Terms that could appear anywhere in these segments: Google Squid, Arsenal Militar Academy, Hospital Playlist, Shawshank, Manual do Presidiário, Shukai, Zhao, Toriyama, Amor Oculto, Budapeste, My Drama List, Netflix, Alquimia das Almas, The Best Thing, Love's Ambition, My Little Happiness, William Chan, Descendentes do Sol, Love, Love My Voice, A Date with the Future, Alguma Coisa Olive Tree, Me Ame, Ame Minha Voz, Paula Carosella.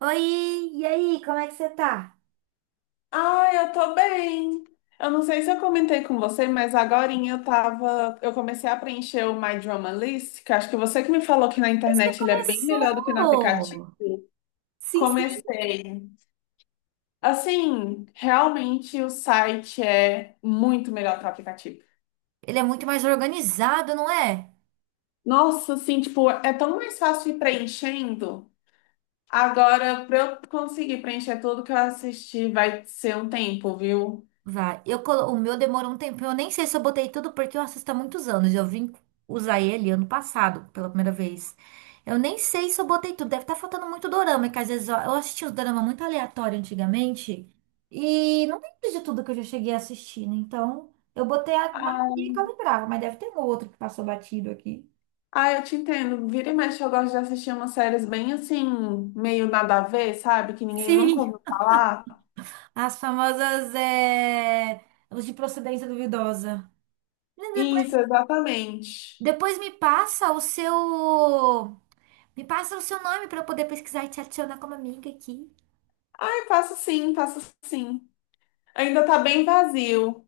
Oi, e aí, como é que você tá? Ai, eu tô bem. Eu não sei se eu comentei com você, mas agorinha eu comecei a preencher o My Drama List, que acho que você que me falou que na Você internet ele é bem melhor do que no aplicativo. começou! Sim, sim. Comecei. Assim, realmente o site é muito melhor que o aplicativo. Ele é muito mais organizado, não é? Nossa, assim, tipo, é tão mais fácil ir preenchendo. Agora, pra eu conseguir preencher tudo que eu assisti, vai ser um tempo, viu? Vai. O meu demorou um tempo. Eu nem sei se eu botei tudo porque eu assisto há muitos anos. Eu vim usar ele ano passado, pela primeira vez. Eu nem sei se eu botei tudo. Deve estar faltando muito dorama, que às vezes eu assistia os dorama muito aleatório antigamente. E não tem de tudo que eu já cheguei assistindo. Então, eu botei a maioria que eu lembrava, mas deve ter um ou outro que passou batido aqui. Ah, eu te entendo. Vira e mexe, eu gosto de assistir umas séries bem assim, meio nada a ver, sabe? Que ninguém nunca Sim. ouviu falar. As famosas, os de procedência duvidosa. Depois, Isso, exatamente. depois me passa o seu nome para eu poder pesquisar e te adicionar como amiga aqui. Ai, faço sim, faço sim. Ainda tá bem vazio.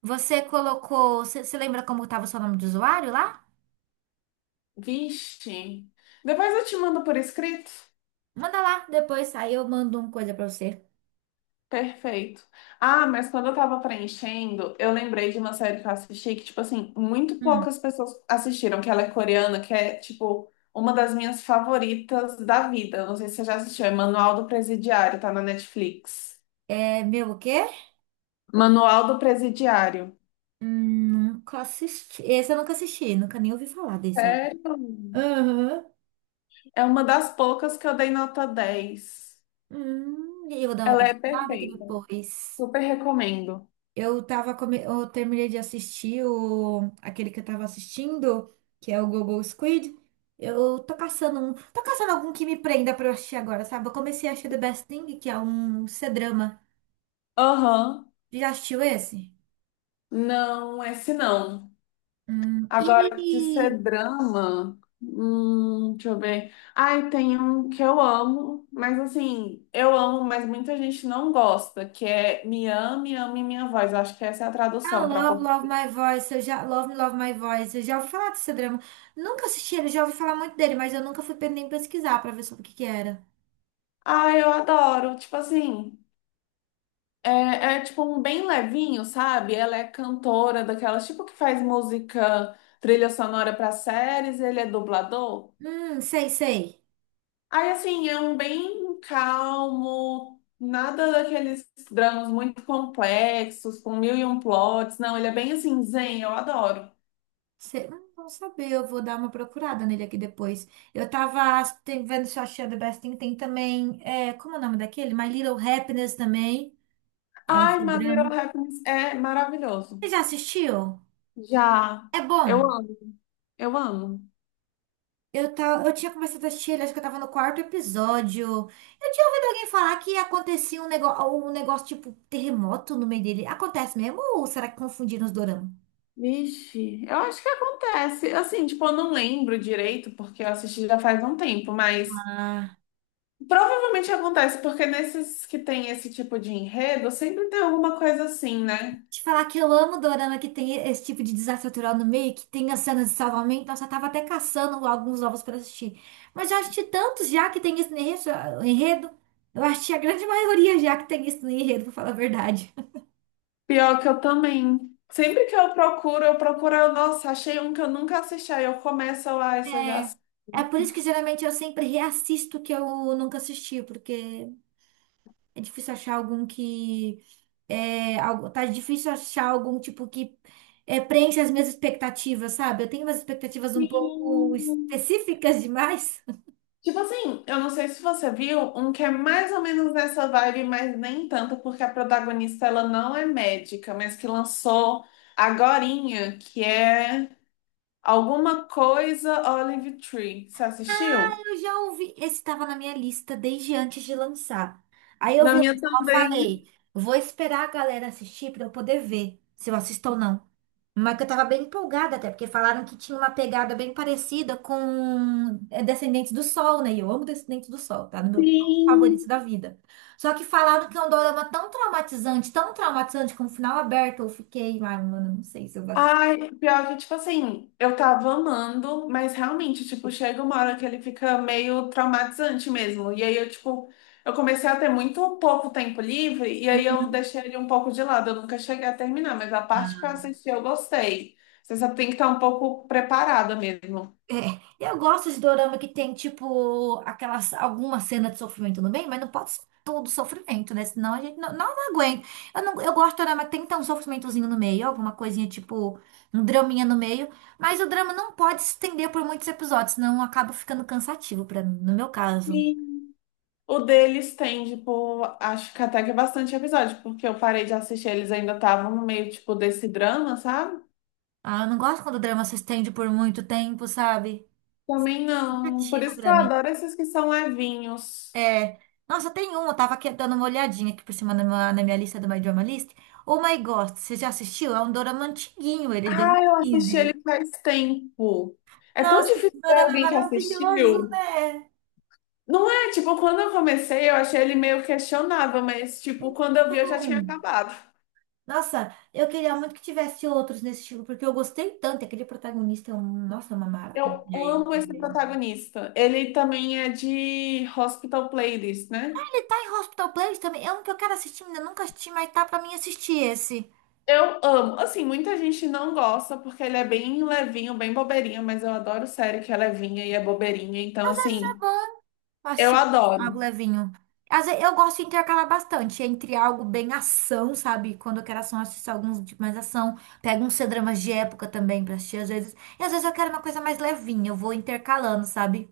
Você colocou, você você lembra como tava o seu nome de usuário lá? Vixe. Depois eu te mando por escrito. Manda lá, depois aí eu mando uma coisa para você. Perfeito. Ah, mas quando eu tava preenchendo, eu lembrei de uma série que eu assisti que, tipo assim, muito Hum. poucas pessoas assistiram, que ela é coreana, que é, tipo, uma das minhas favoritas da vida. Não sei se você já assistiu, é Manual do Presidiário, tá na Netflix. É meu o quê? Manual do Presidiário. Nunca assisti. Esse eu nunca assisti, nunca nem ouvi falar desse, ó. Sério? Aham. É uma das poucas que eu dei nota 10. E eu vou dar uma Ela é pesquisada aqui perfeita. depois. Super recomendo. Eu terminei de assistir aquele que eu tava assistindo, que é o Google Squid. Eu tô caçando um. Tô caçando algum que me prenda pra eu assistir agora, sabe? Eu comecei a assistir The Best Thing, que é um C-drama. Aham. Já assistiu esse? Não, esse não. Hum. Agora, de E ser drama, deixa eu ver. Ai, tem um que eu amo, mas assim, eu amo, mas muita gente não gosta, que é Me Ame, Ame Minha Voz. Eu acho que essa é a ah, tradução para Love, Love português. My Voice, eu já. Love, Love My Voice, eu já ouvi falar desse drama. Nunca assisti ele, já ouvi falar muito dele, mas eu nunca fui nem pesquisar pra ver sobre o que que era. Ai, eu adoro. Tipo assim, é tipo um bem levinho, sabe? Ela é cantora daquelas, tipo que faz música, trilha sonora para séries, ele é dublador. Sei, sei. Aí, assim, é um bem calmo, nada daqueles dramas muito complexos, com mil e um plots. Não, ele é bem assim, zen, eu adoro. Cê- hum, não saber, eu vou dar uma procurada nele aqui depois. Vendo Shawshank The Best Thing, tem também, como é o nome daquele? My Little Happiness também, é um Ai, My Little drama. Happiness é maravilhoso. Você já assistiu? Já, É eu bom. amo, eu amo. Eu, tá, eu tinha começado a assistir ele, acho que eu tava no quarto episódio. Eu tinha ouvido alguém falar que acontecia um negócio tipo terremoto no meio dele. Acontece mesmo ou será que confundiram os doramas? Vixe, eu acho que acontece. Assim, tipo, eu não lembro direito, porque eu assisti já faz um tempo, mas Ah, provavelmente acontece, porque nesses que tem esse tipo de enredo, sempre tem alguma coisa assim, né? te falar que eu amo dorama que tem esse tipo de desafio cultural no meio, que tem as cenas de salvamento. Nossa, eu tava até caçando alguns novos pra assistir. Mas já assisti tantos já que tem esse enredo. Eu assisti a grande maioria já que tem isso no enredo, pra falar a verdade. Pior que eu também. Sempre que eu procuro, nossa, achei um que eu nunca assisti, aí eu começo lá, isso eu já É, assisti. é, por isso que geralmente eu sempre reassisto o que eu nunca assisti, porque é difícil achar algum que. É, tá difícil achar algum tipo que preenche as minhas expectativas, sabe? Eu tenho umas expectativas um pouco Sim. específicas demais. Tipo assim, eu não sei se você viu um que é mais ou menos nessa vibe, mas nem tanto, porque a protagonista ela não é médica, mas que lançou agorinha, que é Alguma Coisa Olive Tree. Você assistiu? Eu já ouvi, esse estava na minha lista desde antes de lançar. Aí eu Na vi minha lançar, eu também. falei, vou esperar a galera assistir para eu poder ver se eu assisto ou não. Mas que eu tava bem empolgada até, porque falaram que tinha uma pegada bem parecida com Descendentes do Sol, né? E eu amo Descendentes do Sol, tá? No meu top favorito Sim. da vida. Só que falaram que é um dorama tão traumatizante, com o final aberto, eu fiquei, ai, mano, não sei se eu vou. Ai, pior que, tipo assim, eu tava amando, mas realmente, tipo, chega uma hora que ele fica meio traumatizante mesmo. E aí eu, tipo, eu comecei a ter muito pouco tempo livre, e aí eu deixei ele um pouco de lado. Eu nunca cheguei a terminar, mas a parte que eu assisti eu gostei. Você só tem que estar um pouco preparada mesmo. É, eu gosto de dorama que tem, tipo, aquelas, alguma cena de sofrimento no meio mas não pode ser todo sofrimento, né? Senão a gente não aguenta. Eu, não, eu gosto de dorama que tem então um sofrimentozinho no meio, alguma coisinha, tipo, um draminha no meio, mas o drama não pode se estender por muitos episódios, senão acaba ficando cansativo pra mim, no meu caso. Sim. O deles tem, tipo, acho que até que é bastante episódio, porque eu parei de assistir, eles ainda estavam no meio, tipo, desse drama, sabe? Ah, eu não gosto quando o drama se estende por muito tempo, sabe? Também não. Por Cansativo isso que pra eu mim. adoro esses que são levinhos. É. Nossa, tem um, eu tava aqui dando uma olhadinha aqui por cima na minha lista do My Drama List. Oh My God, você já assistiu? É um dorama antiguinho, ele é de dois mil Ah, e eu assisti quinze ele faz tempo. É tão Nossa, esse difícil ver dorama é alguém que maravilhoso, assistiu. né? Não é, tipo, quando eu comecei, eu achei ele meio questionável, mas, tipo, Então, quando eu vi, eu já tinha acabado. nossa, eu queria muito que tivesse outros nesse estilo, porque eu gostei tanto. Aquele protagonista é um, nossa, é uma Eu maravilha ele amo esse também. protagonista. Ele também é de Hospital Playlist, né? Ele tá em Hospital Playlist também, é um que eu quero assistir, ainda nunca assisti, mas tá pra mim assistir esse. Eu amo. Assim, muita gente não gosta porque ele é bem levinho, bem bobeirinho, mas eu adoro série que é levinha e é bobeirinha. Então, assim, Eu eu assisti algo adoro. levinho. Às vezes, eu gosto de intercalar bastante entre algo bem ação, sabe? Quando eu quero ação, eu assisto alguns de mais ação. Pego uns C-dramas de época também pra assistir às vezes. E às vezes eu quero uma coisa mais levinha, eu vou intercalando, sabe?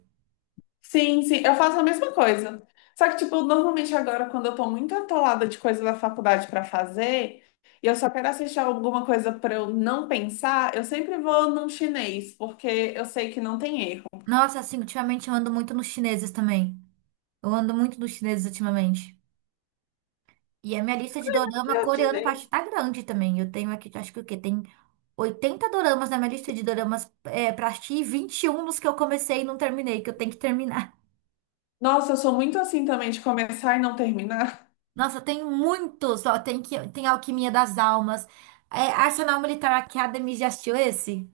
Sim, sim, eu faço a mesma coisa. Só que, tipo, normalmente agora, quando eu tô muito atolada de coisa da faculdade pra fazer, e eu só quero assistir alguma coisa pra eu não pensar, eu sempre vou num chinês, porque eu sei que não tem erro. Nossa, assim, ultimamente eu ando muito nos chineses também. Eu ando muito nos chineses ultimamente. E a minha lista de Que dorama é o coreano parte chinês. tá grande também. Eu tenho aqui, acho que o quê? Tem 80 doramas na minha lista de doramas pra assistir e 21 dos que eu comecei e não terminei, que eu tenho que terminar. Nossa, eu sou muito assim também de começar e não terminar. Nossa, tem muitos. Ó, tem Alquimia das Almas. É, Arsenal Militar Academy, já assistiu esse?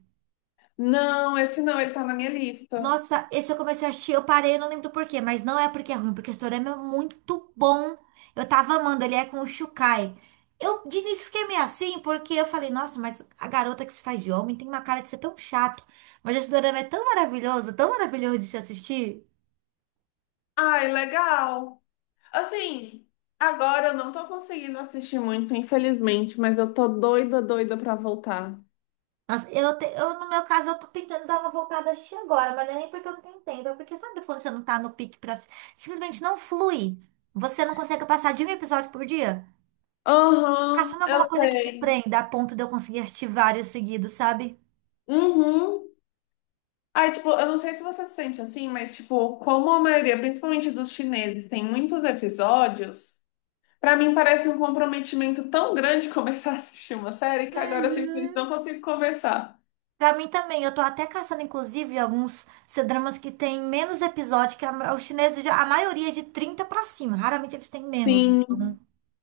Não, esse não, ele tá na minha lista. Nossa, esse eu comecei a assistir, eu parei, eu não lembro por quê, mas não é porque é ruim, porque o Toriyama é muito bom. Eu tava amando, ele é com o Shukai. Eu de início fiquei meio assim, porque eu falei, nossa, mas a garota que se faz de homem tem uma cara de ser tão chato. Mas esse dorama é tão maravilhoso de se assistir. Ai, legal. Assim, agora eu não tô conseguindo assistir muito, infelizmente, mas eu tô doida, doida pra voltar. Nossa, no meu caso, eu tô tentando dar uma voltada a assistir agora, mas não é nem porque eu não tenho tempo, é porque sabe quando você não tá no pique pra assistir? Simplesmente não flui. Você não consegue passar de um episódio por dia? Aham, Caçando alguma eu coisa que me sei. prenda a ponto de eu conseguir assistir vários seguidos, sabe? Uhum. Ai, tipo, eu não sei se você se sente assim, mas, tipo, como a maioria, principalmente dos chineses, tem muitos episódios, pra mim parece um comprometimento tão grande começar a assistir uma série que agora eu Uhum. simplesmente não consigo começar. Pra mim também, eu tô até caçando, inclusive, alguns C-dramas que tem menos episódio, que os chineses, a maioria é de 30 pra cima, raramente eles têm menos. Então, Sim,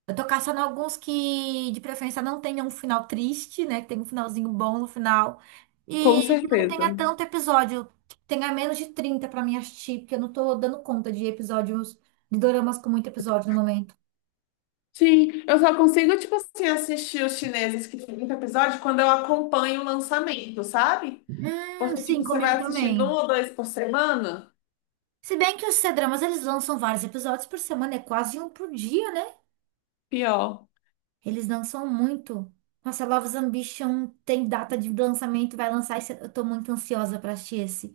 eu tô caçando alguns que, de preferência, não tenham um final triste, né, que tenha um finalzinho bom no final, e com que não tenha certeza. tanto episódio, que tenha menos de 30 pra mim assistir, porque eu não tô dando conta de episódios, de doramas com muito episódio no momento. Sim, eu só consigo, tipo assim, assistir os chineses que tem muito episódio quando eu acompanho o lançamento, sabe? Porque, Sim, tipo, você vai comigo assistindo um também. ou dois por semana. Se bem que os C-dramas, eles lançam vários episódios por semana, é quase um por dia, né? Pior. Eles lançam muito. Nossa, Love's Ambition tem data de lançamento, vai lançar esse. Eu tô muito ansiosa pra assistir esse.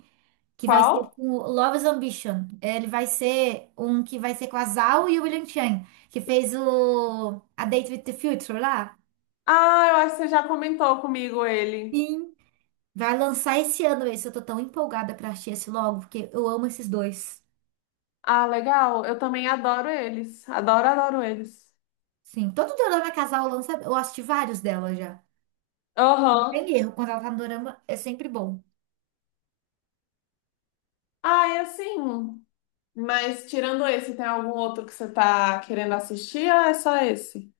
Que vai ser Qual? com o Love's Ambition. Ele vai ser um que vai ser com a Zhao e o William Chan, que fez o A Date with the Future lá. Ah, eu acho que você já comentou comigo ele. Sim. Vai lançar esse ano esse. Eu tô tão empolgada pra assistir esse logo, porque eu amo esses dois. Ah, legal. Eu também adoro eles. Adoro, adoro eles. Sim, todo dorama casal lança. Eu assisti vários dela já. Não Aham. tem erro. Quando ela tá no dorama, é sempre bom. Ah, e assim. Mas tirando esse, tem algum outro que você tá querendo assistir ou é só esse?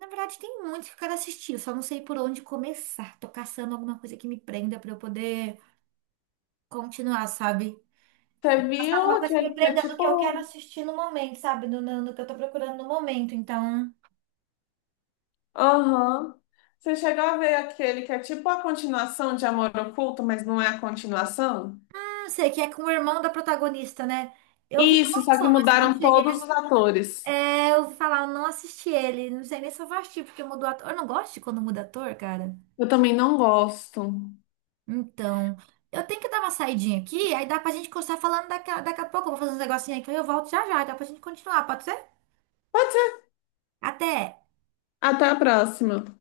Na verdade, tem muitos que eu quero assistir, eu só não sei por onde começar. Tô caçando alguma coisa que me prenda pra eu poder continuar, sabe? Você viu Alguma coisa que me aquele que é prenda no que eu quero tipo. assistir no momento, sabe? No que eu tô procurando no momento. Então. Aham. Você chegou a ver aquele que é tipo a continuação de Amor Oculto, mas não é a continuação? Ah, não sei, que é com o irmão da protagonista, né? Eu vi que Isso, só que lançou, mas eu não mudaram cheguei todos os a... atores. É, eu ouvi falar, eu não assisti ele. Não sei nem se eu vou assistir, porque mudou ator. Eu não gosto de quando muda ator, cara. Eu também não gosto. Então, eu tenho que dar uma saidinha aqui, aí dá pra gente continuar falando daqui, daqui a pouco. Eu vou fazer uns negocinhos aqui, aí eu volto já já, dá pra gente continuar, pode ser? Pode ser. Até! Até a próxima.